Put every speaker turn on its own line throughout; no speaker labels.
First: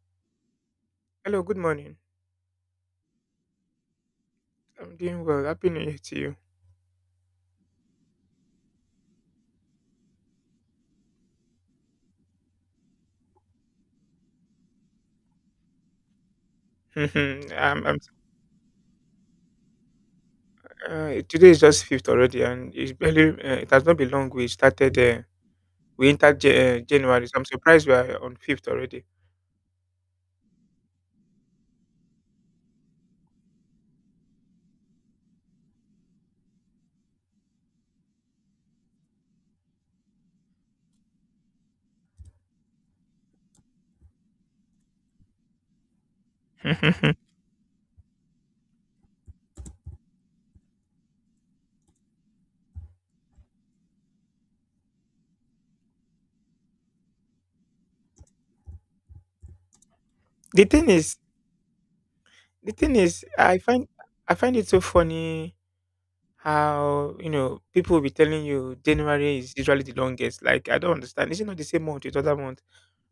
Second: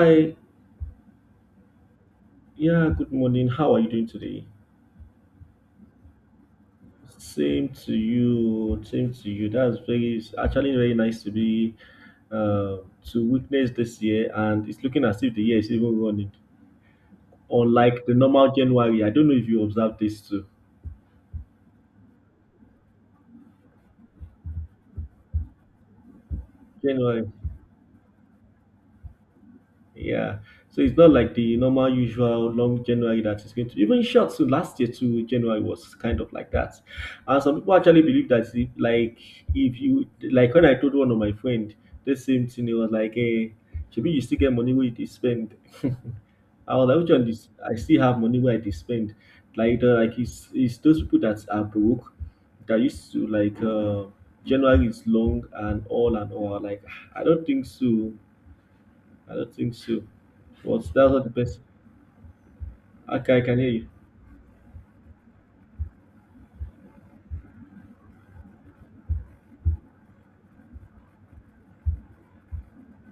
Hi,
Hello, good morning.
yeah, good morning. How are you doing today?
I'm doing well. Happy New Year to you.
Same to you, same to you. That's very, it's actually very nice to be uh, to witness this year, and it's looking as if the year is even running.
I'm, I'm,
Unlike the normal January, I don't know if you observed this too.
today is just fifth already, and it's barely. It has not been long. We started. We entered January.
January.
So I'm surprised we are on fifth already.
Yeah. So it's not like the normal, usual long January that is going to even short. So last year too, January was kind of like that. And some people actually believe that if, like if you like when I told one of my friend the same thing, he was like, "Hey, maybe you still get money where you dey spend." I was like, "Which
the
one? Is, I still have money where I dey spend." Like the, like it's those people that are broke that used to like January is long and all and all. Like I don't think so I don't think so. But
thing
that's
is,
not the best.
the thing is,
Okay, I can hear you.
I find it so funny how people will be telling you January is usually the longest. Like I don't understand. Is it not the same month with other month?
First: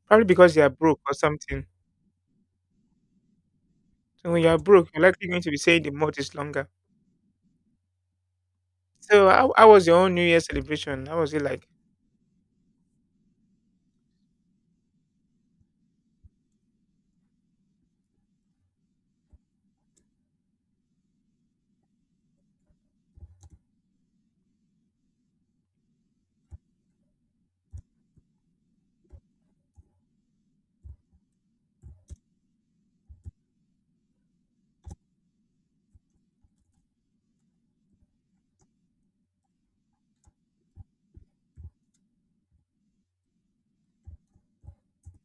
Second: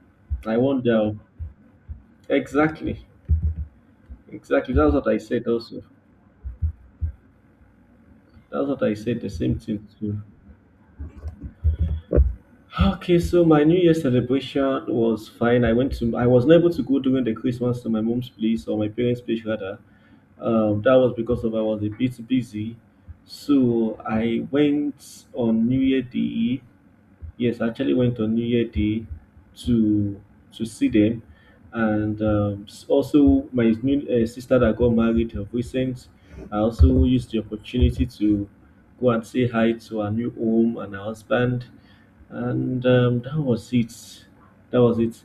Probably because
I
they are broke or
wonder.
something.
Exactly.
So when you are
Exactly.
broke,
That's
you're
what I
likely going
said
to be saying
also.
the month is longer.
That's what I said.
So
The
how
same
how
thing
was your own
too.
New Year celebration? How was it like?
Okay, so my New Year celebration was fine. I went to. I was not able to go during the Christmas to my mom's place or my parents' place rather. That was because of I was a bit busy. So I went on New Year Day. Yes, I actually went on New Year Day to to see them, and also my new sister that got married of recent. I also used the opportunity to go and say hi to her new home and her husband, and that was it. That was it.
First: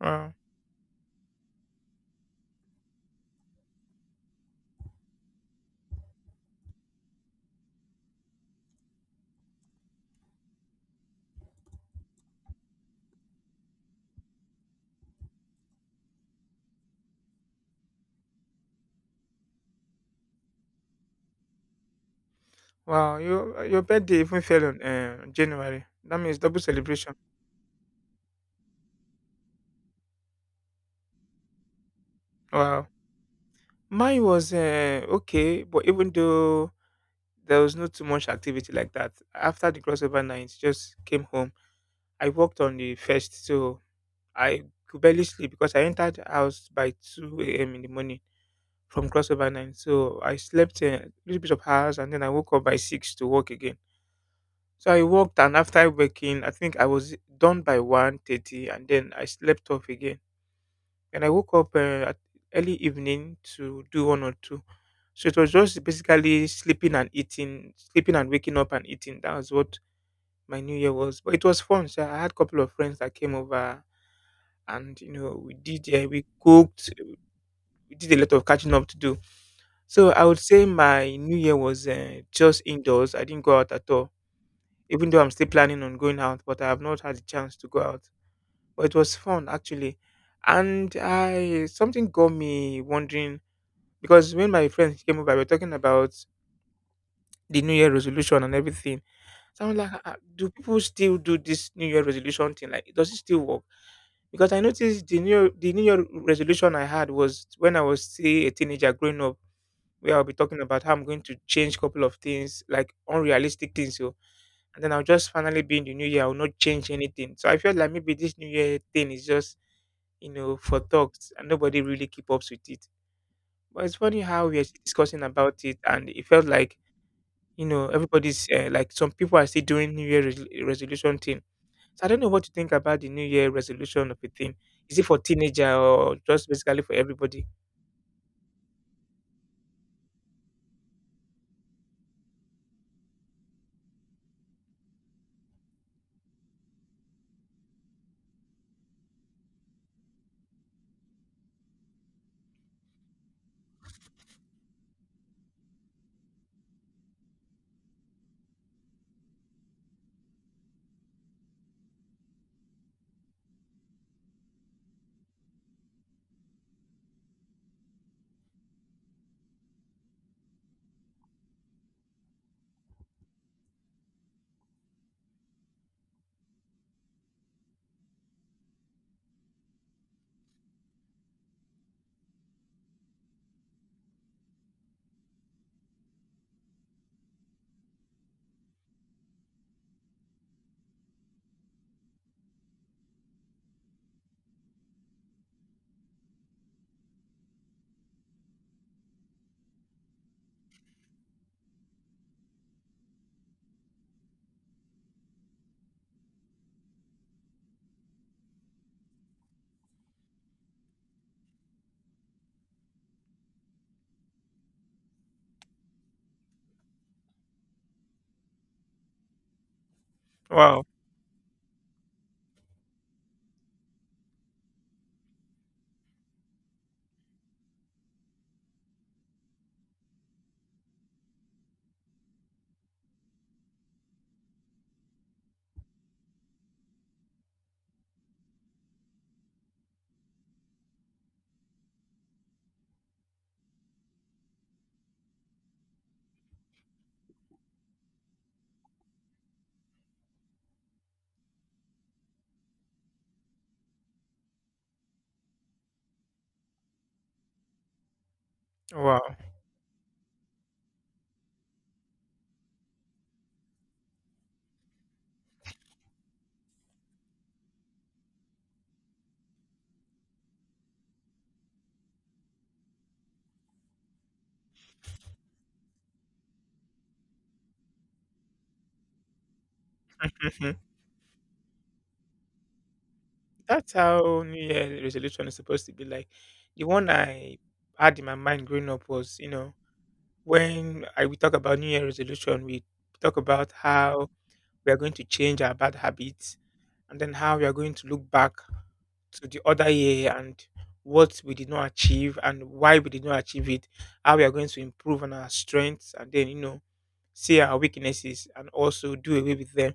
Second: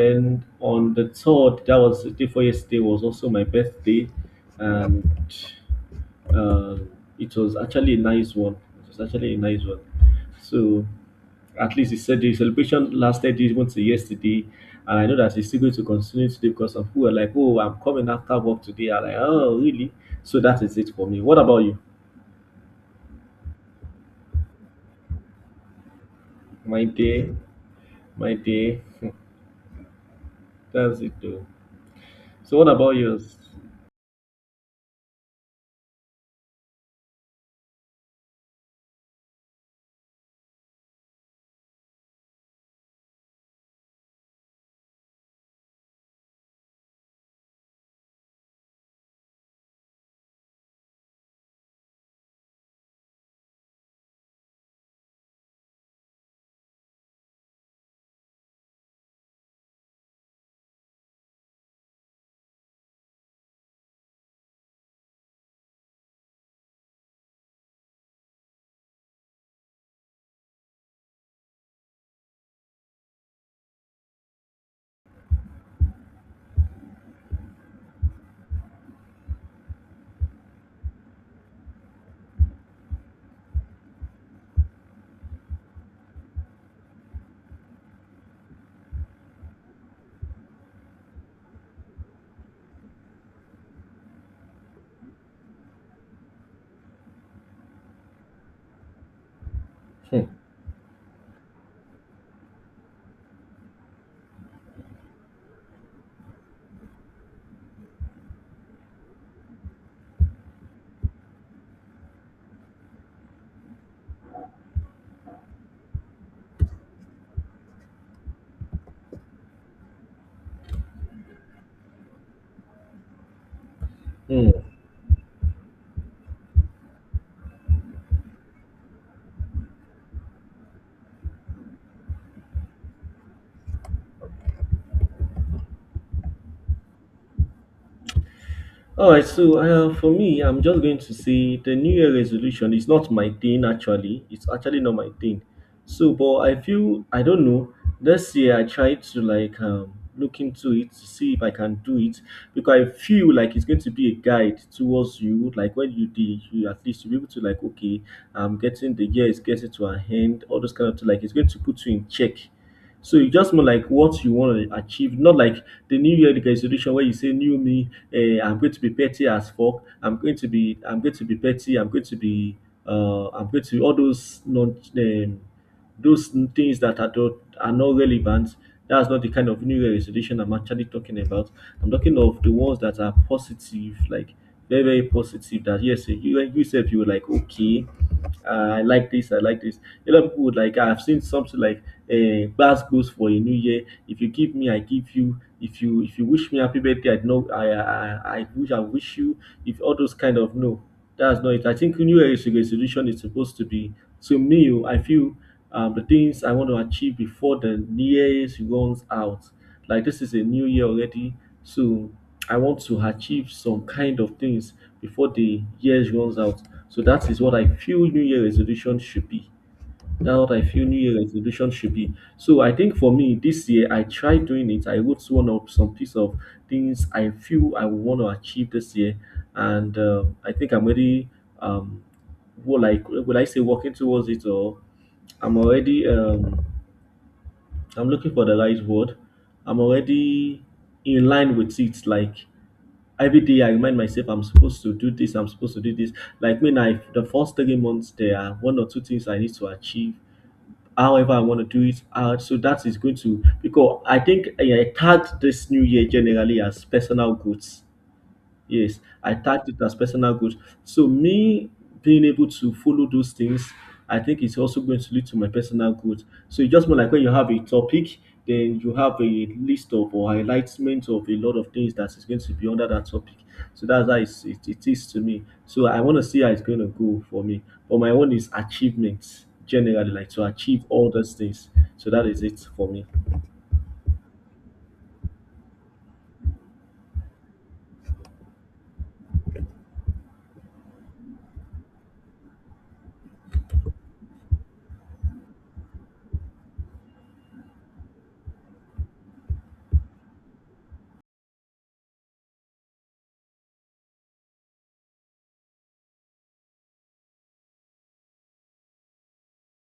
Wow,
on the third, that was the day before yesterday, was also my birthday, and uh, it was actually a nice one. It was actually a nice one. So at least he said the celebration lasted even to yesterday, and I know that he's still going to continue today because some people are like, "Oh, I'm coming after work today." I'm like, "Oh, really?" So that is it for me. What about you?
wow, your birthday even fell on January. That means double
My
celebration.
day, my day. That's it though. So what
Wow,
about yours?
mine was okay, but even though there was not too much activity like that after the crossover night, just came home. I worked on the first, so I could barely sleep because I entered the house by 2 a.m. in the morning from crossover night. So I slept a little bit of hours, and then I woke up by six to work again. So I worked, and after working, I think I was done by 1:30, and then I slept off again. And I woke up at early evening to do one or two. So it was just basically sleeping and eating, sleeping and waking up and eating. That was what my New Year was. But it was fun. So I had a couple of friends that came over, and we we cooked, we did a lot of catching up to do. So I would say my New Year was just indoors. I didn't go out at all. Even though I'm still planning on going out, but I have not had the chance to go out. But it was fun actually, and I something got me wondering because when my friends came over, we were talking about the New Year resolution and everything. So I'm like, "Ah, ah,
Hmm.
do people still do this New Year resolution thing? Like, does it still work? Because I noticed the New Year resolution I had was when I was still a teenager growing up, where I'll be talking about how I'm going to change a couple of things, like unrealistic things. So and then I'll just finally be in the new year. I will not change anything. So I felt like maybe this new year thing is just for talks and nobody really keep up with it. But it's funny how
Hmm.
we are discussing about it and it felt like everybody's like some people are still doing new year resolution thing. So I don't know what you think about the new year resolution of a thing. Is it for teenager or just basically for everybody?"
All right, so for me, I'm just going to say the New Year resolution is not my thing actually. It's actually not my thing. So, but I feel I don't know. This year, I tried to like look into it to see if I can do it because I feel like it's going to be a guide towards you. Like when you did, you at least you'll be able to like okay, I'm getting the year is getting to an end. All those kind of thing. Like it's going to put you in check. So you just more like what you want to achieve, not like the New Year resolution where you say new me, eh, I'm going to be petty as fuck. I'm going to be petty. I'm going to be I'm going to be all those non those things that are not relevant. That's not the kind of new Year resolution I'm actually talking about. I'm talking of the ones that are positive, like very very positive. That yes, you yourself you were like okay. I like this, I like this. A lot of people would like, I've seen something like a glass goes for a new year. If you give me, I give you. If you if you wish me happy birthday, I know I wish I wish you. If all those kind of no, that's not it. I think New Year is a resolution is supposed to be to me. Oh, I feel the things I want to achieve before the nearest runs out. Like this is a new year already, so I want to achieve some kind of things before the year runs out. So that is what I feel new year resolution should be. That's what I feel
Wow.
new year resolution should be. So I think for me this year I tried doing it. I wrote one of some piece of things I feel I want to achieve this year, and I think I'm already um well, like, will I say working towards it, or I'm already I'm looking for the right word. I'm already in line with it. Like every day, I remind myself I'm supposed to do this. I'm supposed to do this. Like when I the first three months, there are one or two things I need to achieve. However, I want to do it. So that is going to because I think I tagged this new year generally as personal goods. Yes,
Wow.
I tagged it as personal goals. So me being able to follow those things, I think it's also going to lead to my personal goals. So it's just more like when you have a topic, then you have a list of or highlights of a lot of things that is going to be under that topic. So that's how it is to me. So I want to see how it's going to go for me. But my own is achievements generally, like to
Hmm.
achieve all those things. So that is it for me.
That's how new year resolution is supposed to be like. The one I had in my mind growing up was, when I we talk about New Year resolution, we talk about how we are going to change our bad habits and then how we are going to look back to the other year and what we did not achieve and why we did not achieve it, how we are going to improve on our strengths and then see our weaknesses and also do away with them.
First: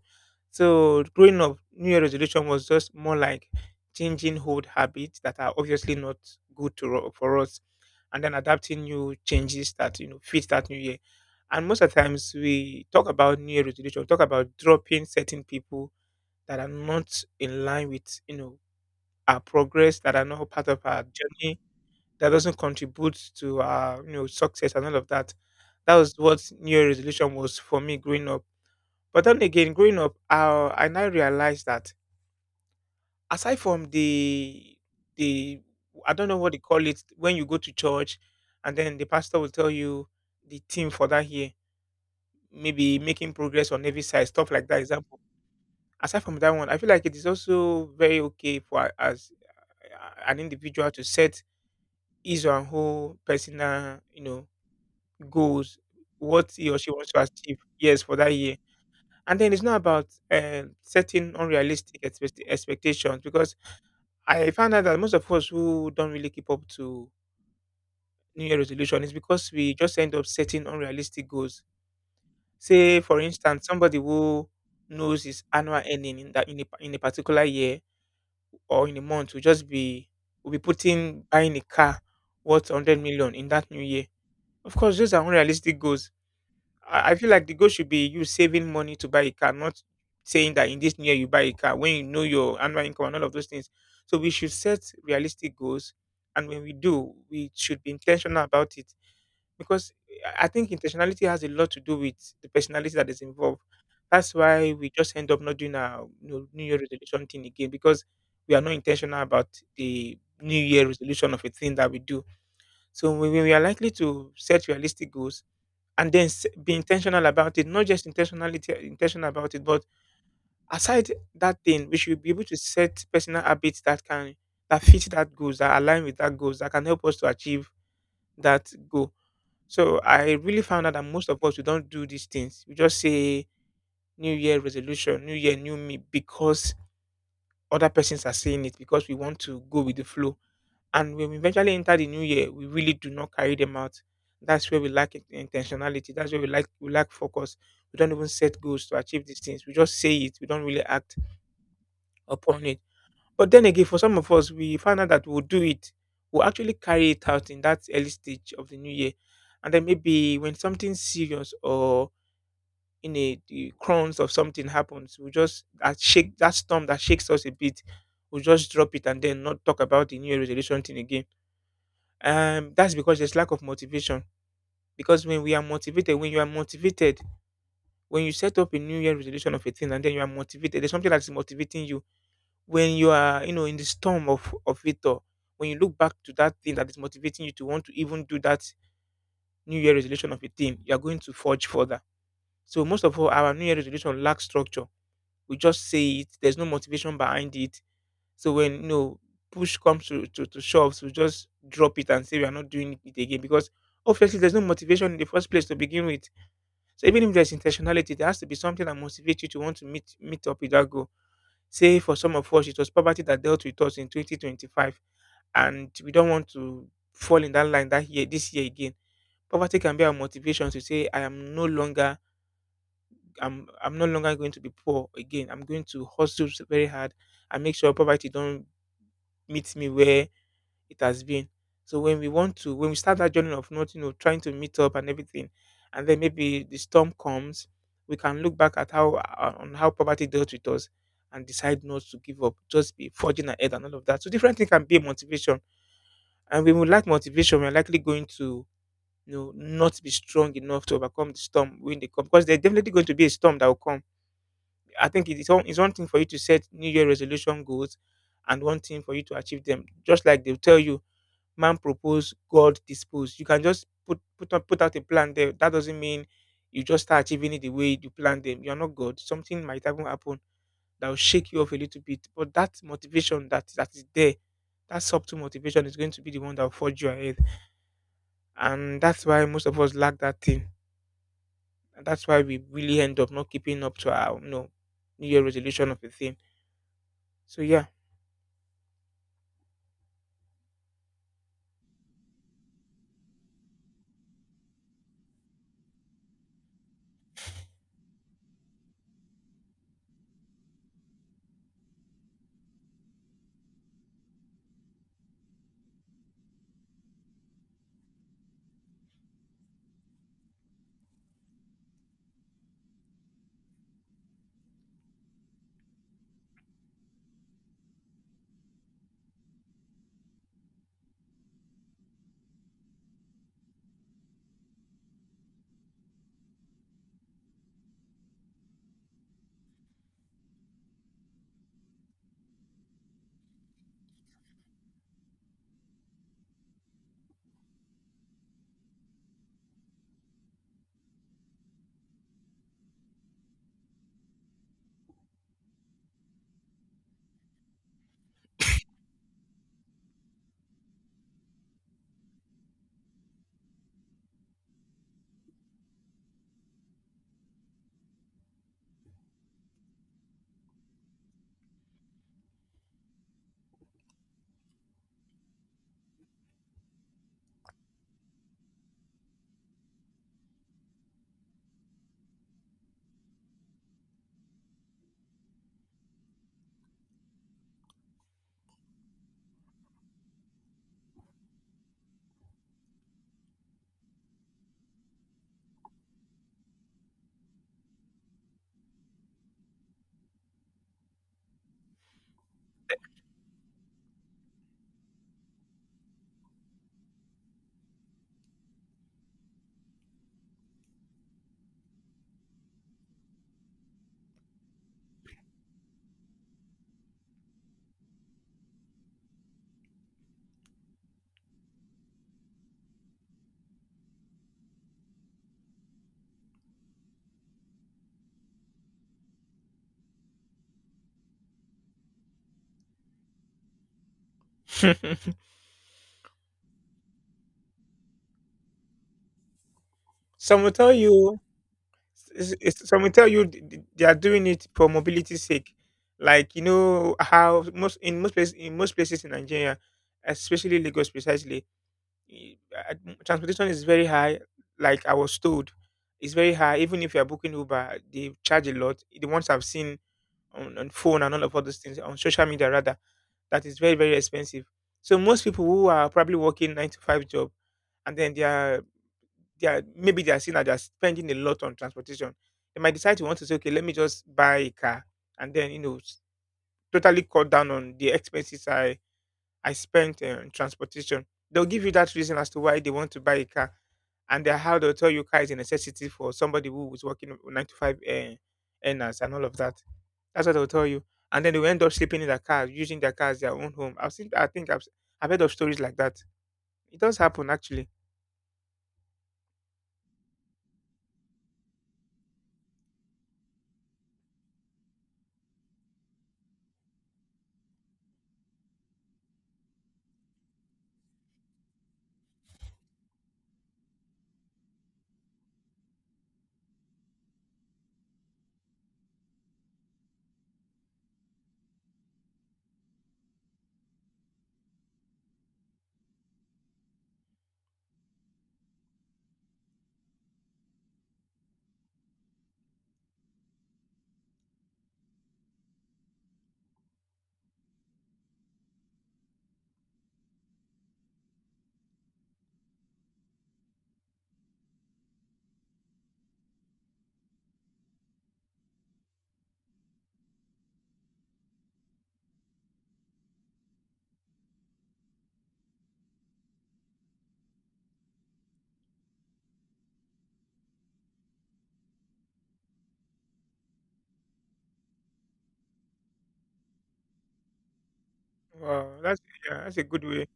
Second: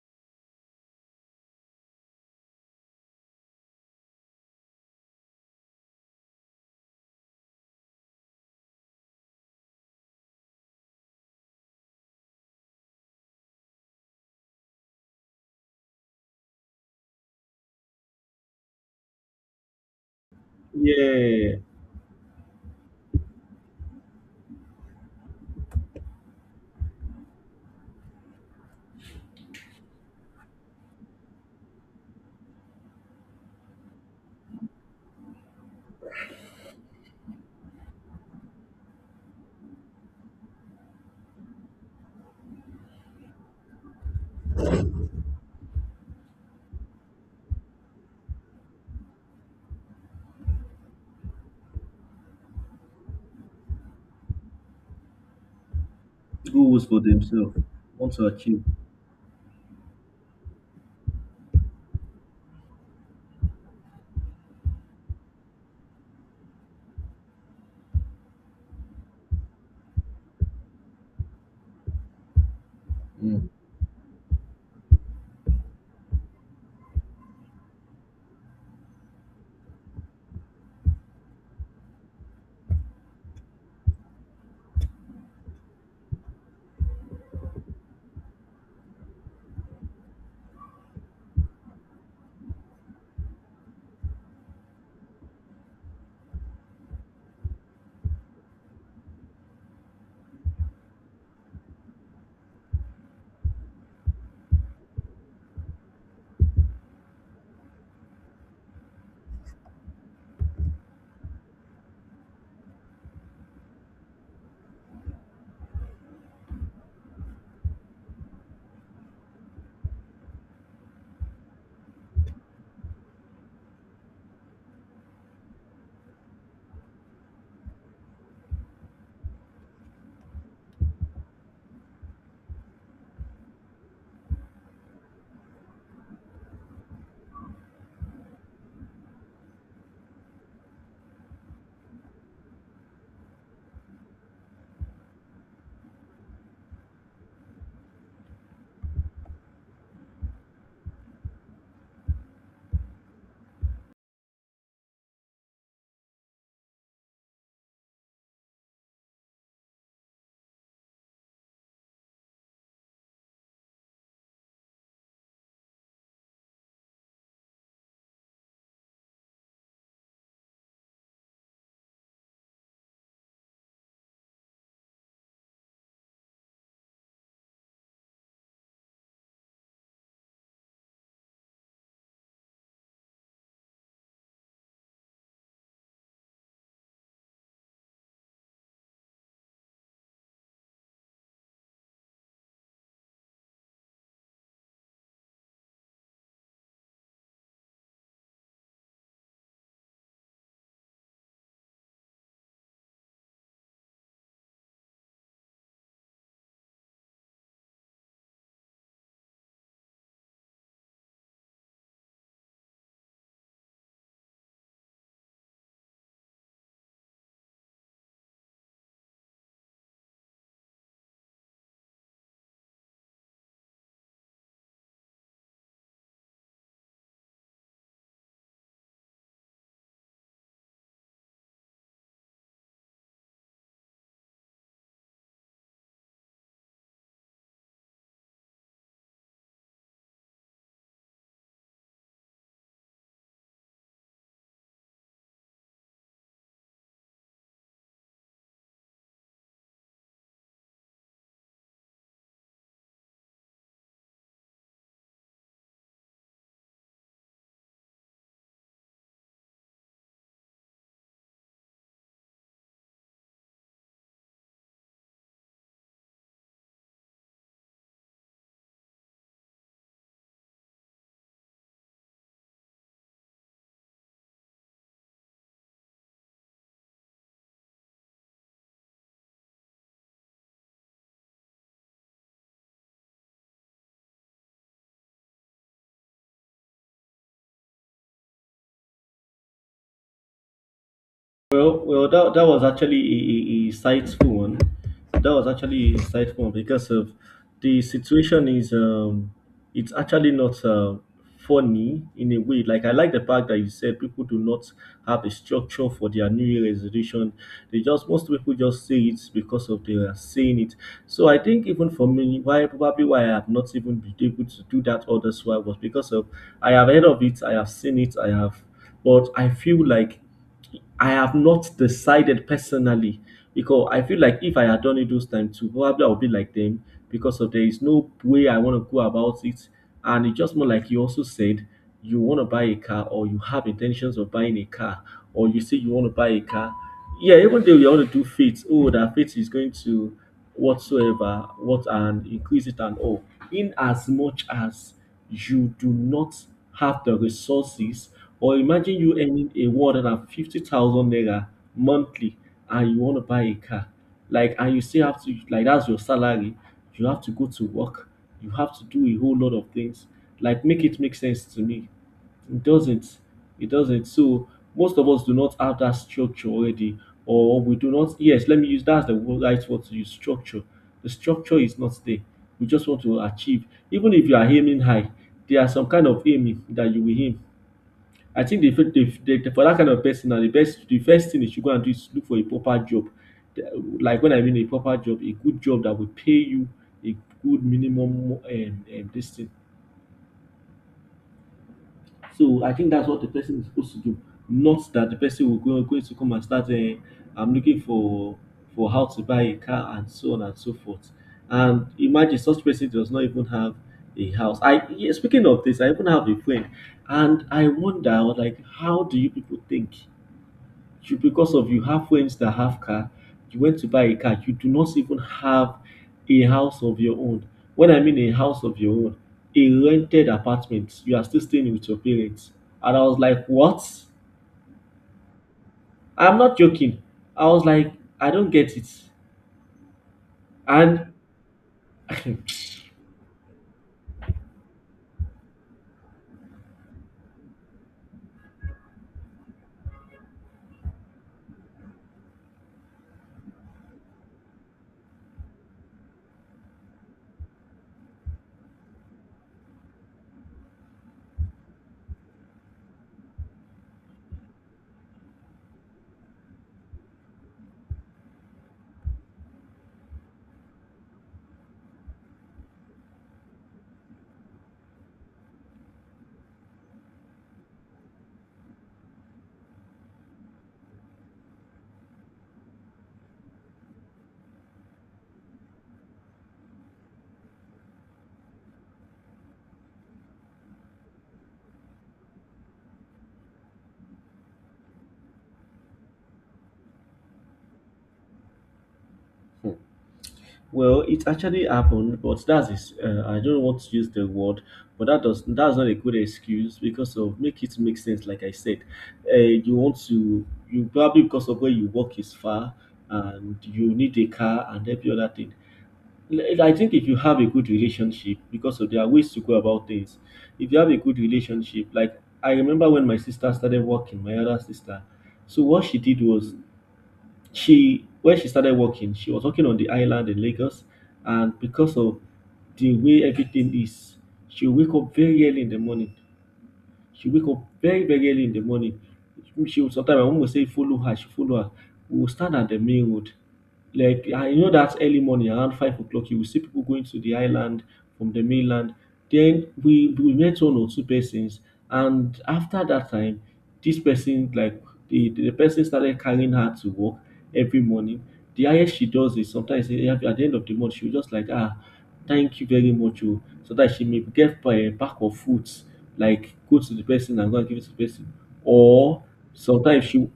So growing up, New Year resolution was just more like changing old habits that are obviously not good for us and then adapting new changes that fit that new year. And most of the times we talk about new year resolution, we talk about dropping certain people that are not in line with our progress, that are not part of our
Yeah,
journey, that doesn't contribute to our success and all of that. That was what new year resolution was for me growing up. But then again, growing up, I now realized that aside from the I don't know what they call it, when you go to church and then the pastor will tell you the theme for that year, maybe making progress on every side, stuff like that. Example. Aside from that one, I feel like it is also very okay for as an individual to set his or her whole personal goals, what he or
goals
she
for
wants to
themselves,
achieve, yes,
want
for
to
that year.
achieve.
And then it's not about setting unrealistic expectations because I found out that most of us who don't really keep up to New Year resolution is because we just end up setting unrealistic goals. Say, for
Mm.
instance, somebody who knows his annual earning in that in a particular year or in a month will just be will be putting buying a car worth 100 million in that new year. Of course, those are unrealistic goals. I feel like the goal should be you saving money to buy a car, not saying that in this year you buy a car when you know your annual income and all of those things. So we should set realistic goals, and when we do, we should be intentional about it because I think intentionality has a lot to do with the personality that is involved. That's why we just end up not doing our New Year resolution thing again because we are not intentional about the New Year resolution of a thing that we do. So when we are likely to set realistic goals and then be intentional about it, not just intentionality intentional about it, but aside that thing we should be able to set personal habits that can that fit that goals that align with that goals that can help us to achieve that goal. So I really found out that most of us, we don't do these things. We just say new year resolution, new year, new me, because other persons are saying it, because we want to go with the flow, and when we eventually enter the new year, we really do not carry them out. That's where we lack intentionality. That's where we lack focus. We don't even set goals to achieve these things. We just say it. We don't really act upon it. But then again, for some of us, we find out that we'll do it. We'll actually carry it out in that early stage of the new year. And then maybe when something serious or in a the crowns of something happens, we just that storm that shakes us a bit, we'll just drop it and then not talk about the new year resolution thing again. That's because there's lack of motivation, because when we are motivated, when you are motivated, when you set up a new year resolution of a thing and then you are motivated, there's something that's motivating you. When you are in the storm of it all, when you look back to that thing that is motivating you to want to even do that new year resolution of a thing, you are going to forge further. So most of all our new year resolution lacks structure. We just say it, there's no motivation behind it. So when push comes to shoves, we just drop it and say we are not doing it again because obviously there's no motivation in the first place to begin with. So even if there's intentionality, there has to be something that motivates you to want to meet up with that goal. Say for some of us, it was poverty that dealt with us in 2025, and we don't want to fall in that line that year this year again. Poverty can be our motivation to say, "I am no longer going to be poor again. I'm going to hustle very hard and make sure poverty don't meet me where it has been." So when we want to, when we start that journey of not trying to meet up and everything, and then maybe the storm comes, we can look back at how on how poverty dealt with us and decide not to give up, just be forging ahead and all of that. So different thing can be a motivation, and when we lack motivation, we are likely going to not be strong enough to overcome the storm when they come because there's definitely going to be a storm that will come. I think it is it's one thing for you to set New Year resolution goals and one thing for you to achieve them. Just like they'll tell you, man propose, God dispose. You can just put out a plan there. That doesn't mean you just start achieving it the way you plan them. You're not God. Something might even happen that will shake you off a little bit. But that motivation that is there, that subtle motivation is going to be the one that will forge you ahead. And that's why most of us lack that thing. And that's why we really end up not keeping up to our New Year resolution of a thing. So yeah.
Well, well, that was actually a insightful one. That was actually insightful one because of the situation is it's actually not funny in a way. Like I like the fact that you said people do not have a structure for their New Year resolution. They just most people just say it because of they are saying it. So I think even for me, why probably why I have not even been able to do that all this while was because of I have heard of it, I have seen it, I have, but I feel like I have not decided personally because I feel like if I had done it those times too, probably I would be like them because of there is no way I want to go about it. And it's just more like you also said, you want to buy a car or you have intentions of buying a car or you say you want to buy a car, yeah, even though you want to do faith, oh that faith is going to whatsoever what and increase it and all, in as much as you do not have the resources, or imagine you earning a 150,000 naira monthly and you want to buy a car. Like and you still have to like that's your salary, you have to go to work, you have to do a whole lot of things. Like make it make sense to me. It doesn't. It doesn't. So most of us do not have that structure already, or we do not. Yes, let me use that's the right word to use structure. The structure is not there. We just want to achieve. Even if you are aiming high, there are some kind of aiming that you will aim. I think the for that kind of person, now the first thing they should go and do is look for a proper job. Like when I mean a proper job, a good job that will pay you a good minimum this thing. So I think that's what the person is supposed to do. Not that the person will go going to come and start. I'm looking for how to buy a car and so on and so forth. And imagine such person does not even have a house. I yeah, speaking of this, I even have a friend, and I wonder I was like, how do you people think? You because of you have friends that have car, you went to buy a car, you do not even have a house of your own. When I mean a house of your own, a rented apartment, you are still staying with your parents. And I was like, what? I'm not joking. I was like, I don't get it.
Some will tell
And
you some will tell you they are doing it for mobility's sake. Like you know how most in most places in most places in Nigeria, especially Lagos precisely, e- uh, transportation is very high. Like I was told, it's very high. Even if you are booking Uber, they charge a lot. The ones I've seen on phone and all those things on social media rather, that is very very expensive. So most people who are probably working nine to five job, and then they are maybe they are seeing that they are spending a lot on transportation. They might decide to want to say, okay, let me just buy a car, and then you know totally cut down on the expenses I spent on transportation. They'll give you that reason as to why they want to buy a car, and then how they'll tell you car is a necessity for somebody who is working nine to five earners and all of that. That's what they'll tell you, and then they will end up sleeping in their car, using their car as their own home. I think I've heard of stories like that. It does happen actually.
well, it actually happened, but I don't want to use the word, but that's not a good excuse because of make it make sense. Like I said, you want to you probably because of where you work is far and you need a car and every other thing. Like, I think if you have a good relationship, because of there are ways to go about things. If you have a good relationship, like I remember when my sister started working, my other sister. So what she did was she when she started working, she was working on the island in Lagos, and because of the way everything is, she wake up very early in the morning she wake up very very early in the morning. She will sometimes my mum will say follow her, she follow her. We will stand at the main road. Like I know that early morning around 5 o'clock, you will see people going to the island from the mainland. Then we met one or two persons, and after that time, this person like the person started carrying her to work every morning. The highest she does is sometimes at the end of the month she will just like ah thank you very much o so that she may get back of fruits like go to the person and go and give it to the person
Wow, that's
or
yeah, that's a good
sometimes
way.
she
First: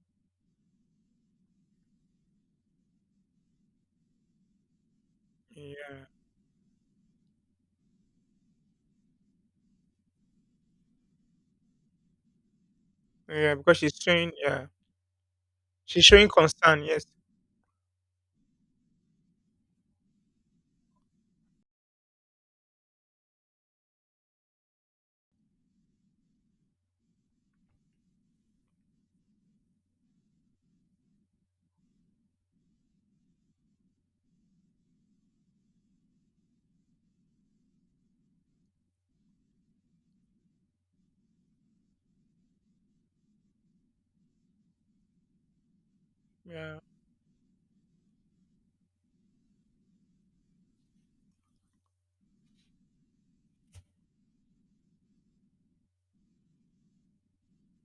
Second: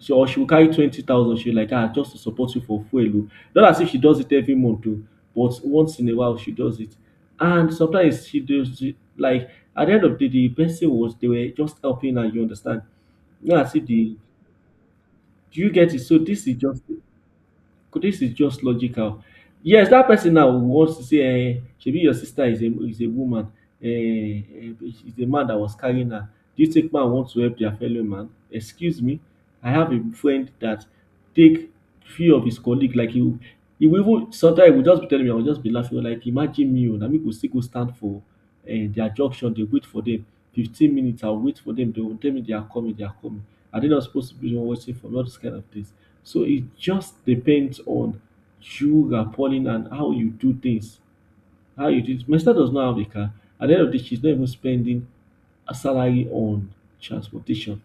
she or she will carry 20,000 she like ah just to support you for fuel o, not as if she does it every month o, but once
Yeah.
in a while she does it. And sometimes she does it like at the end of the day, the person was they were just helping her, you understand,
Yeah,
not as
because
if
she's
they
showing yeah.
do you get it.
She's
So
showing
this is just,
concern, yes.
this is just logical. Yes, that person now wants to say, eh, maybe your sister is a woman, eh, is a man that was carrying her. Do you think man wants to help their fellow man? Excuse me, I have a friend that take few of his colleague like. He will even sometimes he will just be telling me, I will just be laughing like imagine me, oh, na me go still go stand for their junction, dey wait for them. 15 minutes, I'll wait for them. They will tell me they are coming, they are coming. Are they not supposed to be the one waiting for me? All those kind of things. So it
Yeah.
just depends on you, Napoleon, and how you do things. How you do. My sister does not have a car. At the end of the day, she's not even spending a salary on transportation.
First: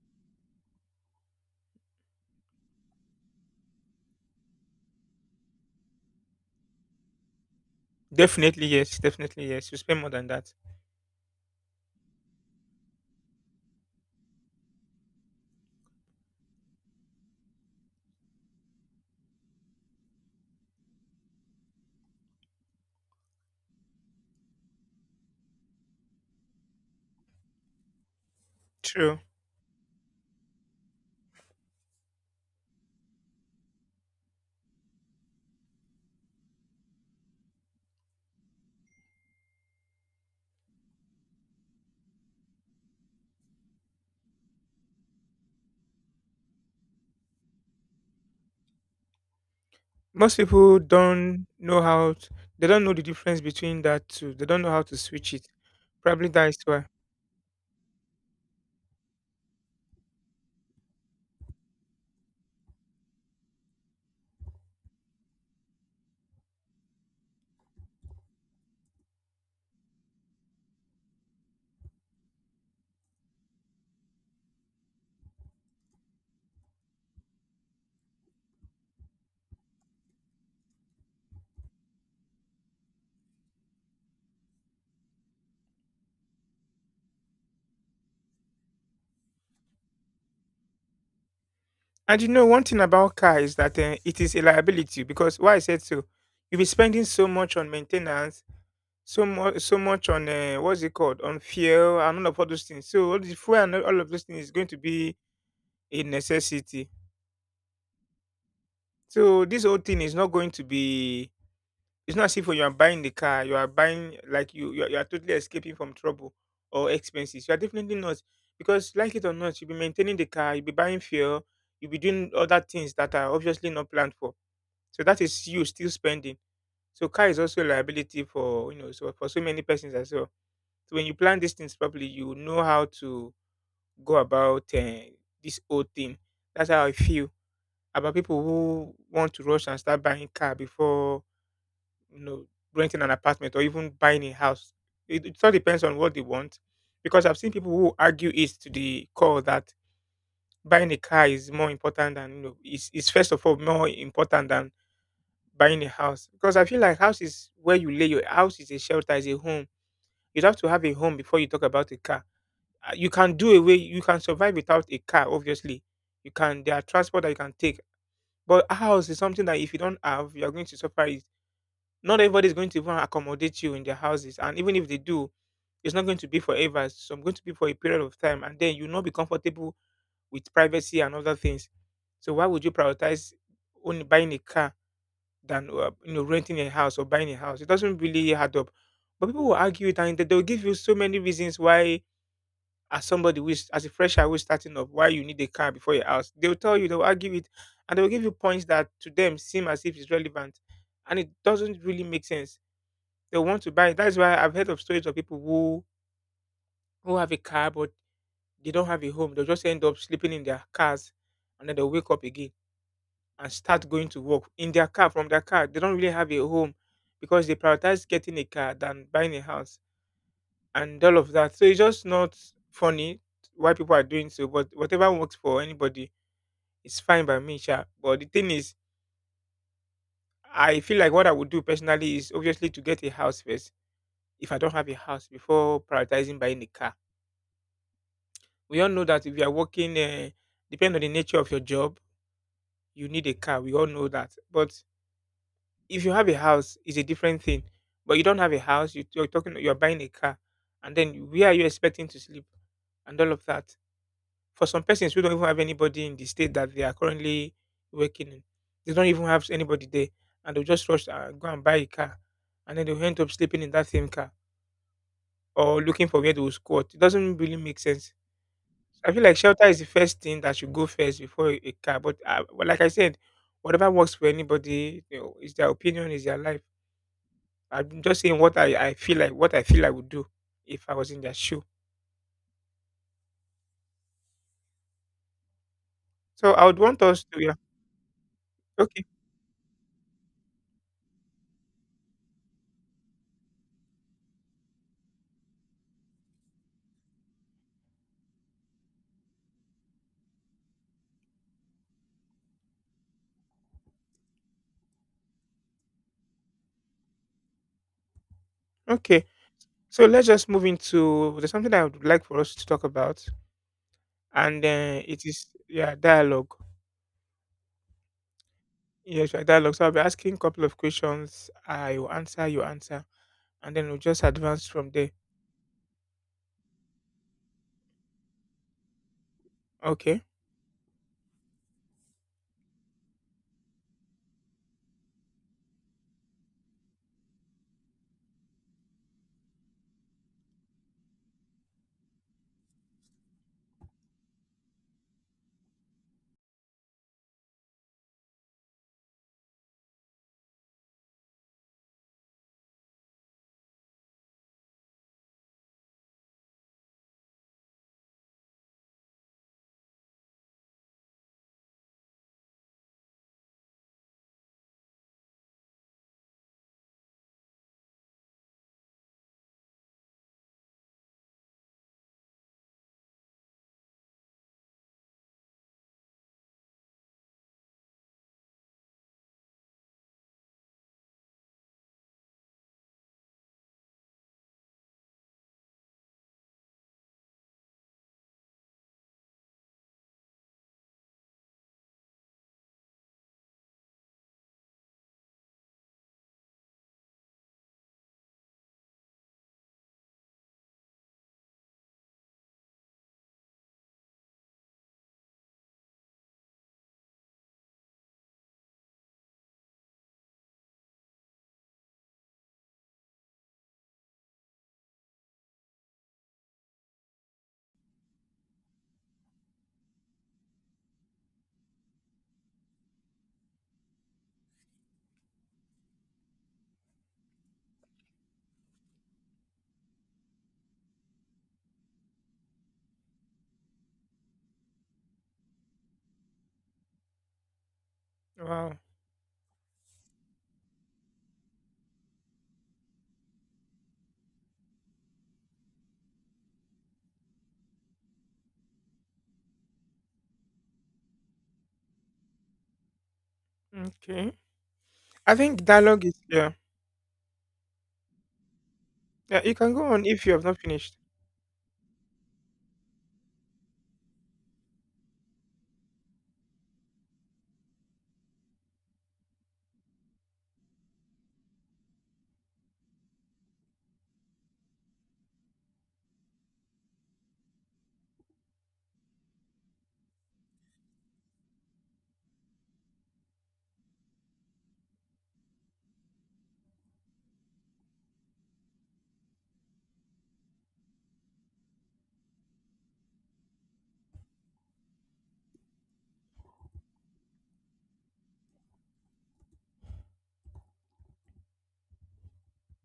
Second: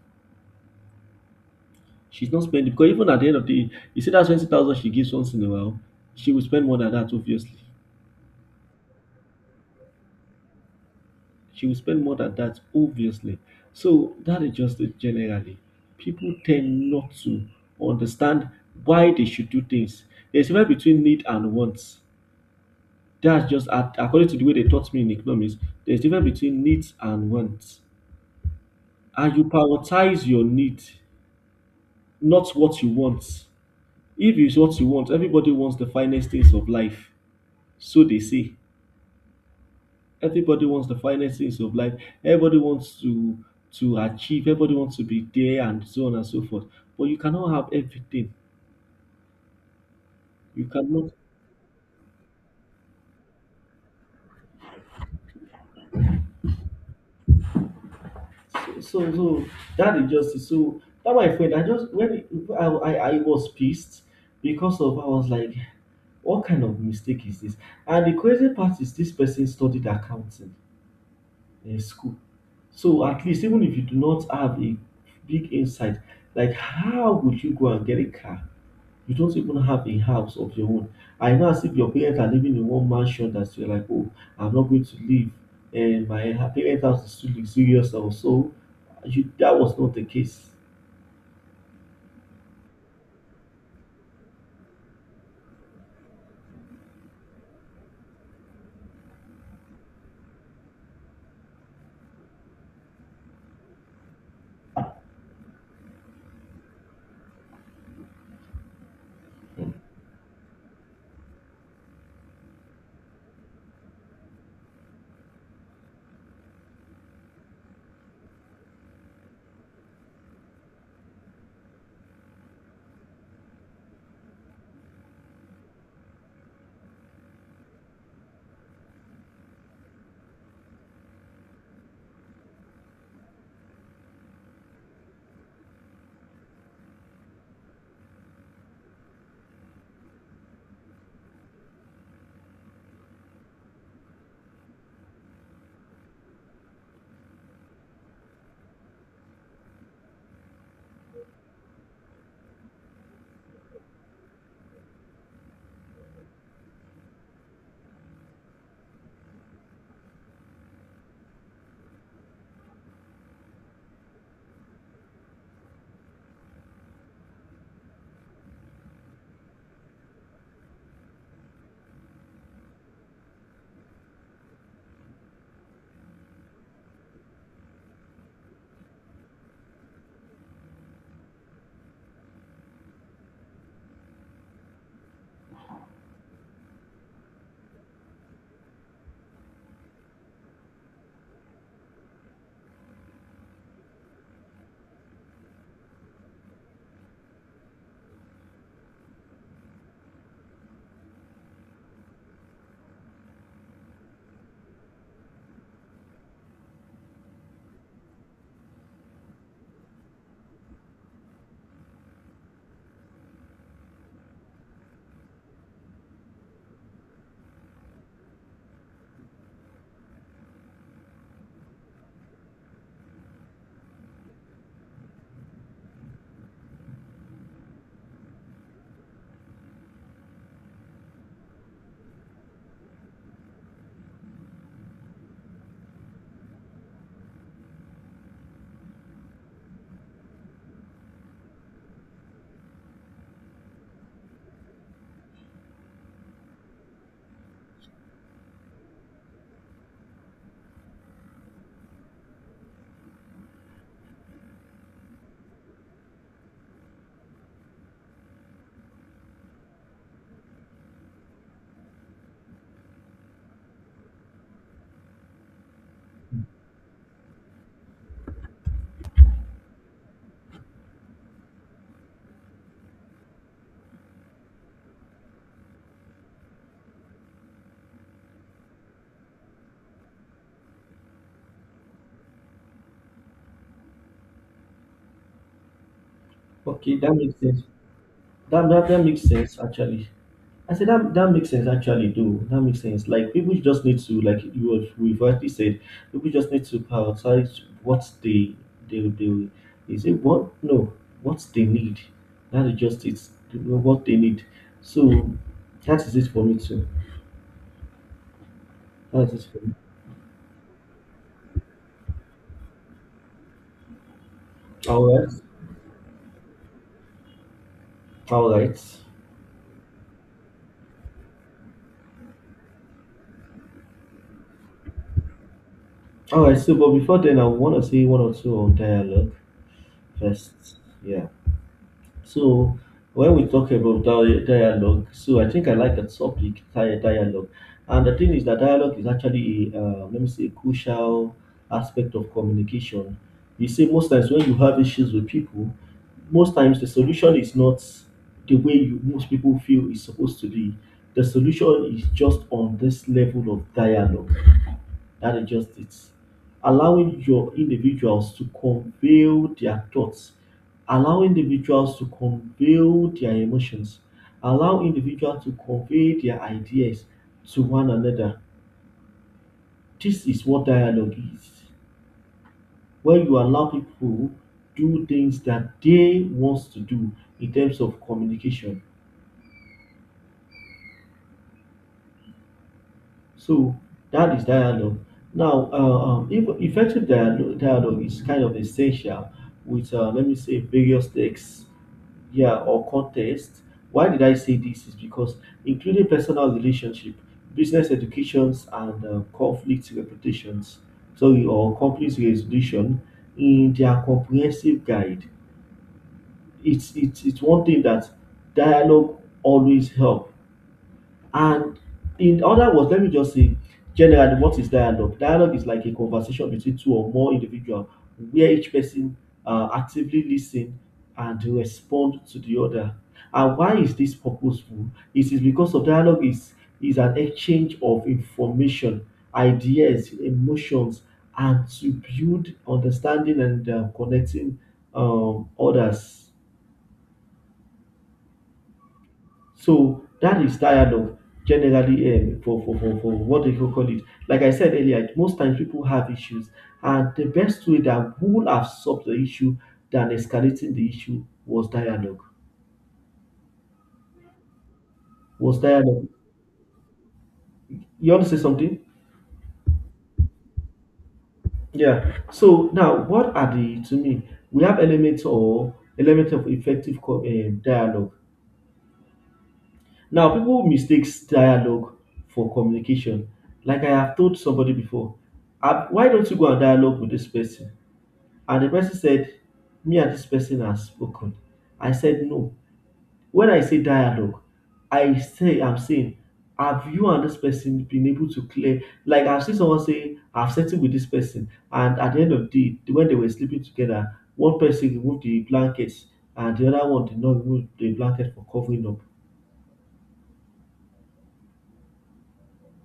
She's not spending because even at the end of the day, you see that 20,000 she gives once in a while, she will spend more than that obviously.
Definitely yes, definitely yes. You spend more than that.
She will spend more than that obviously. So that is just it generally. People tend not to understand why they should do things. There's a difference between need and wants. That's just ac according to the way they taught me in economics, there's difference between needs and wants,
True.
and you prioritize your need, not what you want. If it's what you want, everybody wants the finest things of life, so they say. Everybody wants the finest things of life. Everybody wants to achieve. Everybody wants to be there, and so on and so forth. But you cannot have everything.
Most
You
people
cannot,
don't know how t they don't know the difference between that two. They don't know how to switch it. Probably that is why.
so that injustice. So that my friend, I just when I was pissed because of I was like, what kind of mistake is this? And the crazy part is this person studied accounting in school. So at least even if you do not have a big insight, like how would you go and get a car? You don't even have a house of your own. And it's not as if your parents are living in one mansion that you're like, oh, I'm not going to leave. And my parents' house is too luxurious. Also, you, that was not the case.
And you know, one thing about car is that it is a liability because why I said so. You'll be spending so much on maintenance, so much, so much on what's it called, on fuel and all those things. So all the fuel and all of those things is going to be a necessity. So this whole thing is not going to be. It's not as if when you are buying the car, you are buying like you you are totally escaping from trouble or expenses. You are definitely not, because like it or not, you'll be maintaining the car, you'll be buying fuel, you'll be doing other things that are obviously not planned for. So that is you still spending. So car is also a liability for you know so for so many persons as well. So when you plan these things properly, you know how to go about this whole thing. That's how I feel about people who want to rush and start buying car before you know renting an apartment or even buying a house. It all depends on what they want, because I've seen people who argue it to the core that buying a car is more important than you know is first of all more important than buying a house. Because I feel like house is where you lay your house is a shelter is a home. You'd have to have a home before you talk about a car. You can do away. You can survive without a car. Obviously, you can. There are transport that you can take. But a house is something that if you don't have, you're going to suffer it. Not everybody is going to even accommodate you in their houses. And even if they do, it's not going to be forever. So I'm going to be for a period of time. And then you'll not be comfortable with privacy and other things. So why would you prioritize only buying a car than you know renting a house or buying a house? It doesn't really add up. But people will argue it and they'll give you so many reasons why as somebody who is as a fresher who is starting up why you need a car before your house, they'll tell you, they'll argue it, and they'll give you points that to them seem as if it's relevant and it doesn't really make sense they want to buy it. That's why I've heard of stories of people who have a car but they don't have a home. They'll just end up sleeping in their cars, and then they'll wake up again and start going to work in their car, from their car. They don't really have a home because they prioritize getting a car than buying a house and all of that. So it's just not funny why people are doing so, but whatever works for anybody is fine by me, sure. But the thing is, I feel like what I would do personally is obviously to get a house first if I don't have a house before prioritizing buying a car. We all know that if you are working, depending on the nature of your job, you need a car. We all know that. But if you have a house, it's a different thing. But you don't have a house, you're talking, you're buying a car, and then where are you expecting to sleep and all of that? For some persons who don't even have anybody in the state that they are currently working in, they don't even have anybody there, and they'll just rush and go and buy a car, and then they'll end up sleeping in that same car or looking for where they will squat. It doesn't really make sense. I feel like shelter is the first thing that should go first before a car. But but like I said, whatever works for anybody, you know, is their opinion, is their life. I'm just saying what I feel like, what I feel I would do if I was in their shoe. So I would
Okay,
want
that
us
makes
to, yeah,
sense. That
okay,
makes sense, actually. I said that that makes sense actually though. That makes sense. Like people just need to, like you was we've rightly said, people just need to prioritize what they is it what no, what they need. That is just it. What they need. So that is it for me too.
okay.
That is it for me.
So let's just move into there's something I would like for us to talk about, and it
Alright.
is yeah dialogue.
Alright.
Yes, yeah, dialogue. So I'll be asking a couple of questions. I will answer, you answer, and then we'll just advance from there.
Alright, so but before then I wanna say one or two on dialogue
Okay.
first. Yeah. So when we talk about dialogue, so I think I like that subject, dialogue. And the thing is that dialogue is actually, a, let me say, a crucial aspect of communication. You see, most times when you have issues with people, most times the solution is not the way you, most people feel is supposed to be. The solution is just on this level of dialogue, that is just it. Allowing your individuals to convey their thoughts, allow individuals to convey their emotions, allow individuals to convey their ideas to one another. This is what dialogue is. When you allow people do things that they want to do in terms of communication. So that is dialogue. Now, effective dialogue, dialogue is kind of essential with, let me say, various texts yeah or context. Why did I say this is because including personal relationship, business educations and conflict reputations, sorry, or conflict resolution, in their comprehensive guide, it's it's one thing that dialogue always help. And in other words, let me just say generally, what is dialogue? Dialogue is like a conversation between two or more individuals where each person actively listen and respond to the other. And why is this purposeful? It is because of dialogue is an exchange of information, ideas, emotions, and to build understanding and connecting others.
Wow.
So that is tired of generally for what they call it. Like I said earlier, most times people have issues, and the best way that would have solved the issue than escalating the issue was dialogue.
Okay. I
Was
think dialogue
dialogue.
is yeah.
You want to say something?
Yeah, you can go on if you have not finished.
Yeah. So now, what are the to me? We have elements or element of effective dialogue. Now, people mistakes dialogue for communication. Like I have told somebody before, why don't you go and dialogue with this person? And the person said, me and this person have spoken. I said, no. When I say dialogue, I'm saying, have you and this person been able to clear? Like, I've seen someone say, I've settled with this person. And at the end of the day, when they were sleeping together, one person removed the blankets and the other one did not remove the blanket for covering up.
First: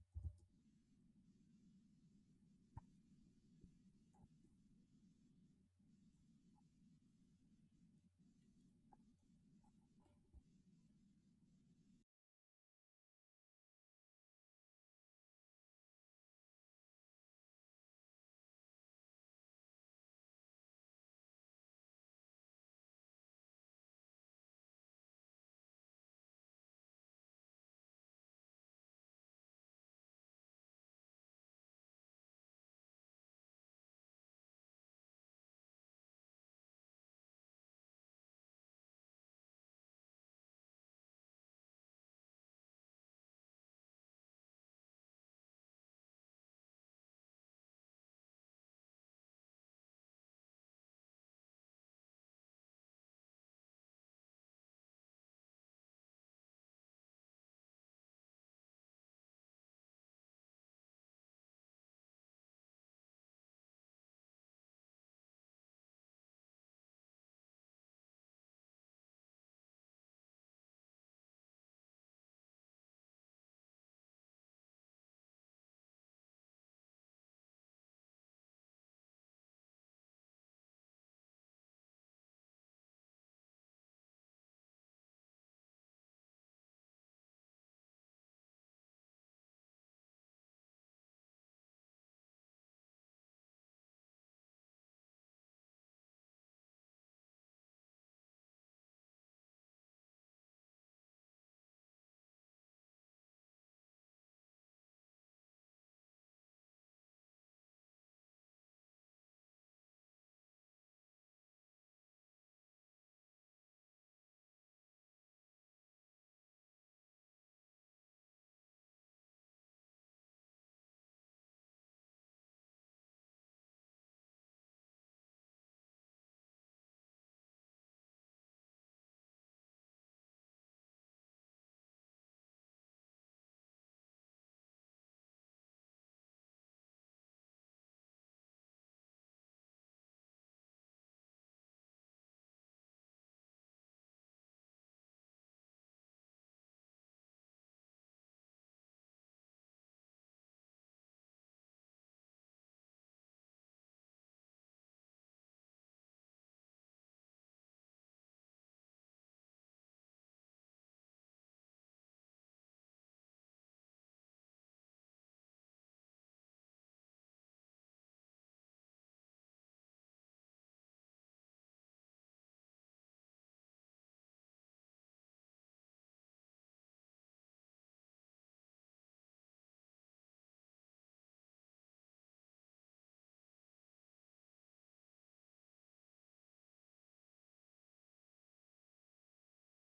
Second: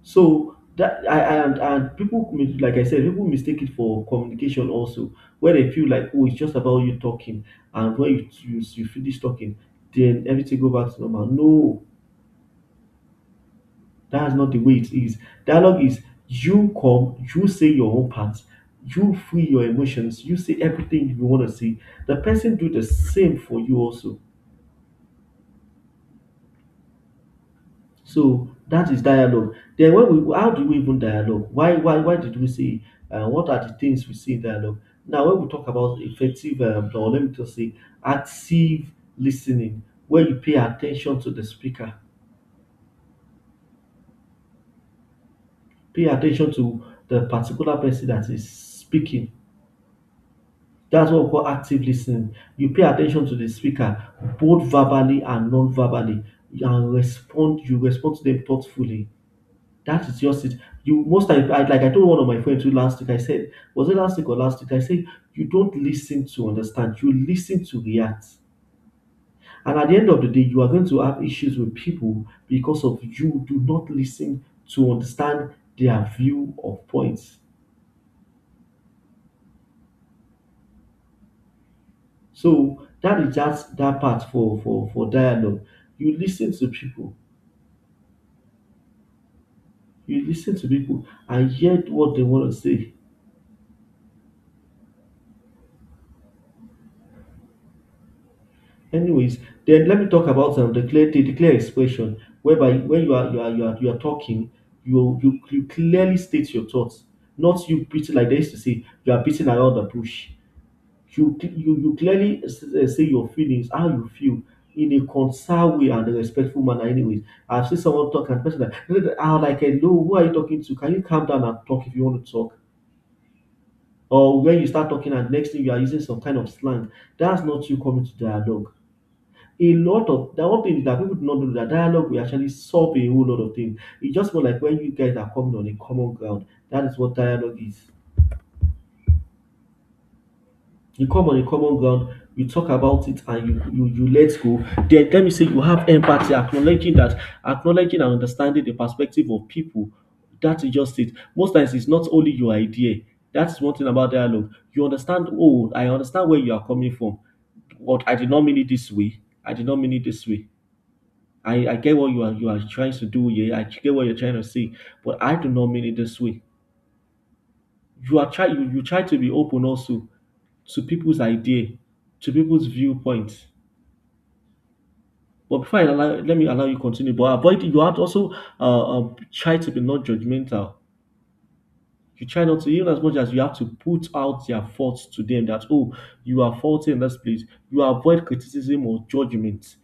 So that I- and people like I said, people mistake it for communication also, where they feel like oh it's just about you talking, and when you finish talking, then everything go back to normal. No, that's not the way it is. Dialogue is you come, you say your own part, you feel your emotions, you say everything you want to say. The person do the same for you also. So that is dialogue. Then when we how do we even dialogue? Why did we say what are the things we say in dialogue? Now when we talk about effective or let me just say active listening, where you pay attention to the speaker, pay attention to the particular person that is speaking. That's what we call active listening. You pay attention to the speaker both verbally and non-verbally and respond, you respond to them thoughtfully. That is just it. You most time, I, like I told one of my friends who last week, I said, was it last week or last week? I said, you don't listen to understand, you listen to react. And at the end of the day, you are going to have issues with people because of you do not listen to understand their view of points. So that is just that part for for dialogue. You listen to people, you listen to people and hear what they want to say. Anyways, then let me talk about the clear the clear expression, whereby when you are talking, you clearly state your thoughts, not you beating like they used to say, you are beating around the bush. You clearly say your feelings, how you feel, in a concise way and a respectful manner. Anyways, I've seen someone talk and person that I'm like, hello, who are you talking to? Can you calm down and talk if you want to talk? Or when you start talking and next thing you are using some kind of slang, that's not you coming to dialogue. A lot of that one thing that people do not do that dialogue will actually solve a whole lot of things. It's just more like when you guys are coming on a common ground. That is what dialogue is. You come on a common ground, you talk about it, and you let go. Then let me say you have empathy, acknowledging that, acknowledging and understanding the perspective of people. That is just it. Most times it's not only your idea. That's one thing about dialogue. You understand. Oh, I understand where you are coming from. But I did not mean it this way. I did not mean it this way. I get what you are trying to do here. I get what you're trying to say, but I do not mean it this way. You try to be open also to people's idea, to people's viewpoint. But before I allow, let me allow you continue. But avoid you have to also try to be not judgmental. You try not to, even as much as you have to put out their faults to them that oh you are faulty in this place. You avoid criticism or judgment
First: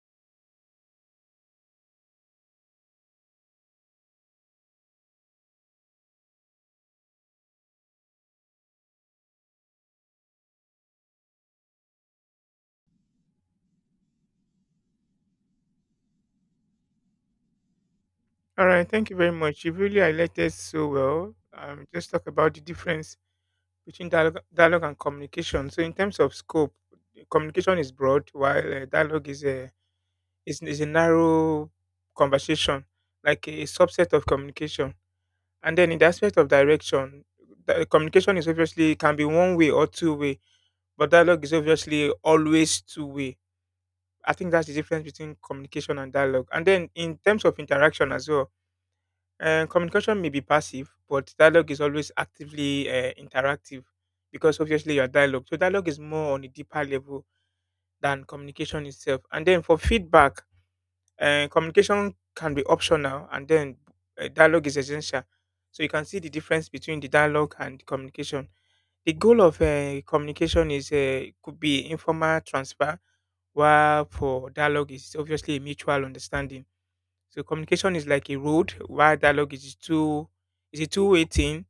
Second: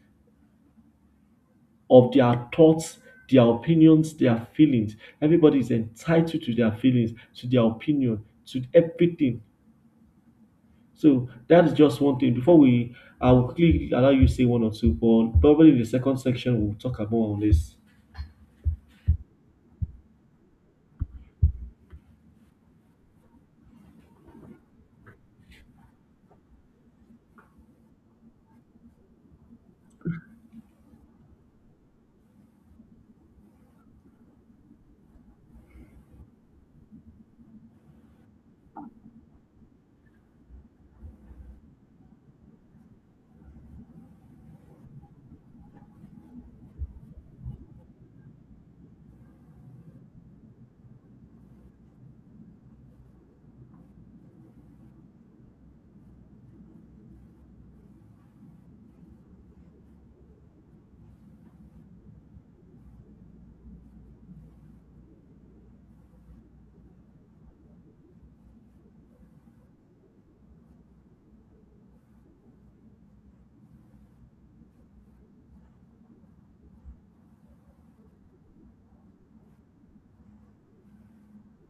of their thoughts, their opinions, their feelings. Everybody is entitled to their feelings, to their opinion, to everything. So that is just one thing. Before we, I will quickly allow you to say one or two, but probably in the second section we'll talk about on this.
All right. Thank you very much. You really highlighted so well. Just talk about the difference between dialogue and communication. So in terms of scope, communication is broad, while dialogue is a It's, a narrow conversation, like a subset of communication. And then in the aspect of direction, the communication is obviously can be one way or two way, but dialogue is obviously always two way. I think that's the difference between communication and dialogue. And then in terms of interaction as well, communication may be passive, but dialogue is always actively interactive because obviously you're dialogue. So dialogue is more on a deeper level than communication itself. And then for feedback, communication can be optional, and then dialogue is essential. So you can see the difference between the dialogue and communication. The goal of communication is could be informal transfer, while for dialogue is obviously a mutual understanding. So communication is like a road, while dialogue is two is a two-way thing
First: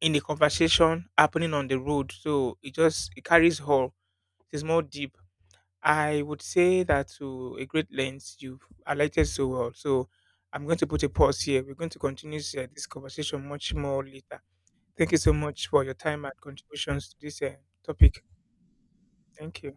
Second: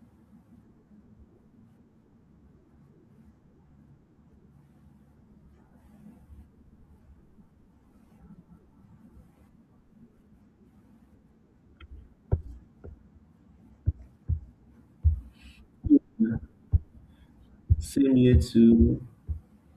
in the conversation happening on the road. So it just it carries all. It's more deep. I would say that to a great length you've highlighted so well. So I'm going to put a pause here. We're going to continue this conversation much more later. Thank you so much for your time and
Yeah.
contributions to this
Same
topic.
here too.
Thank you.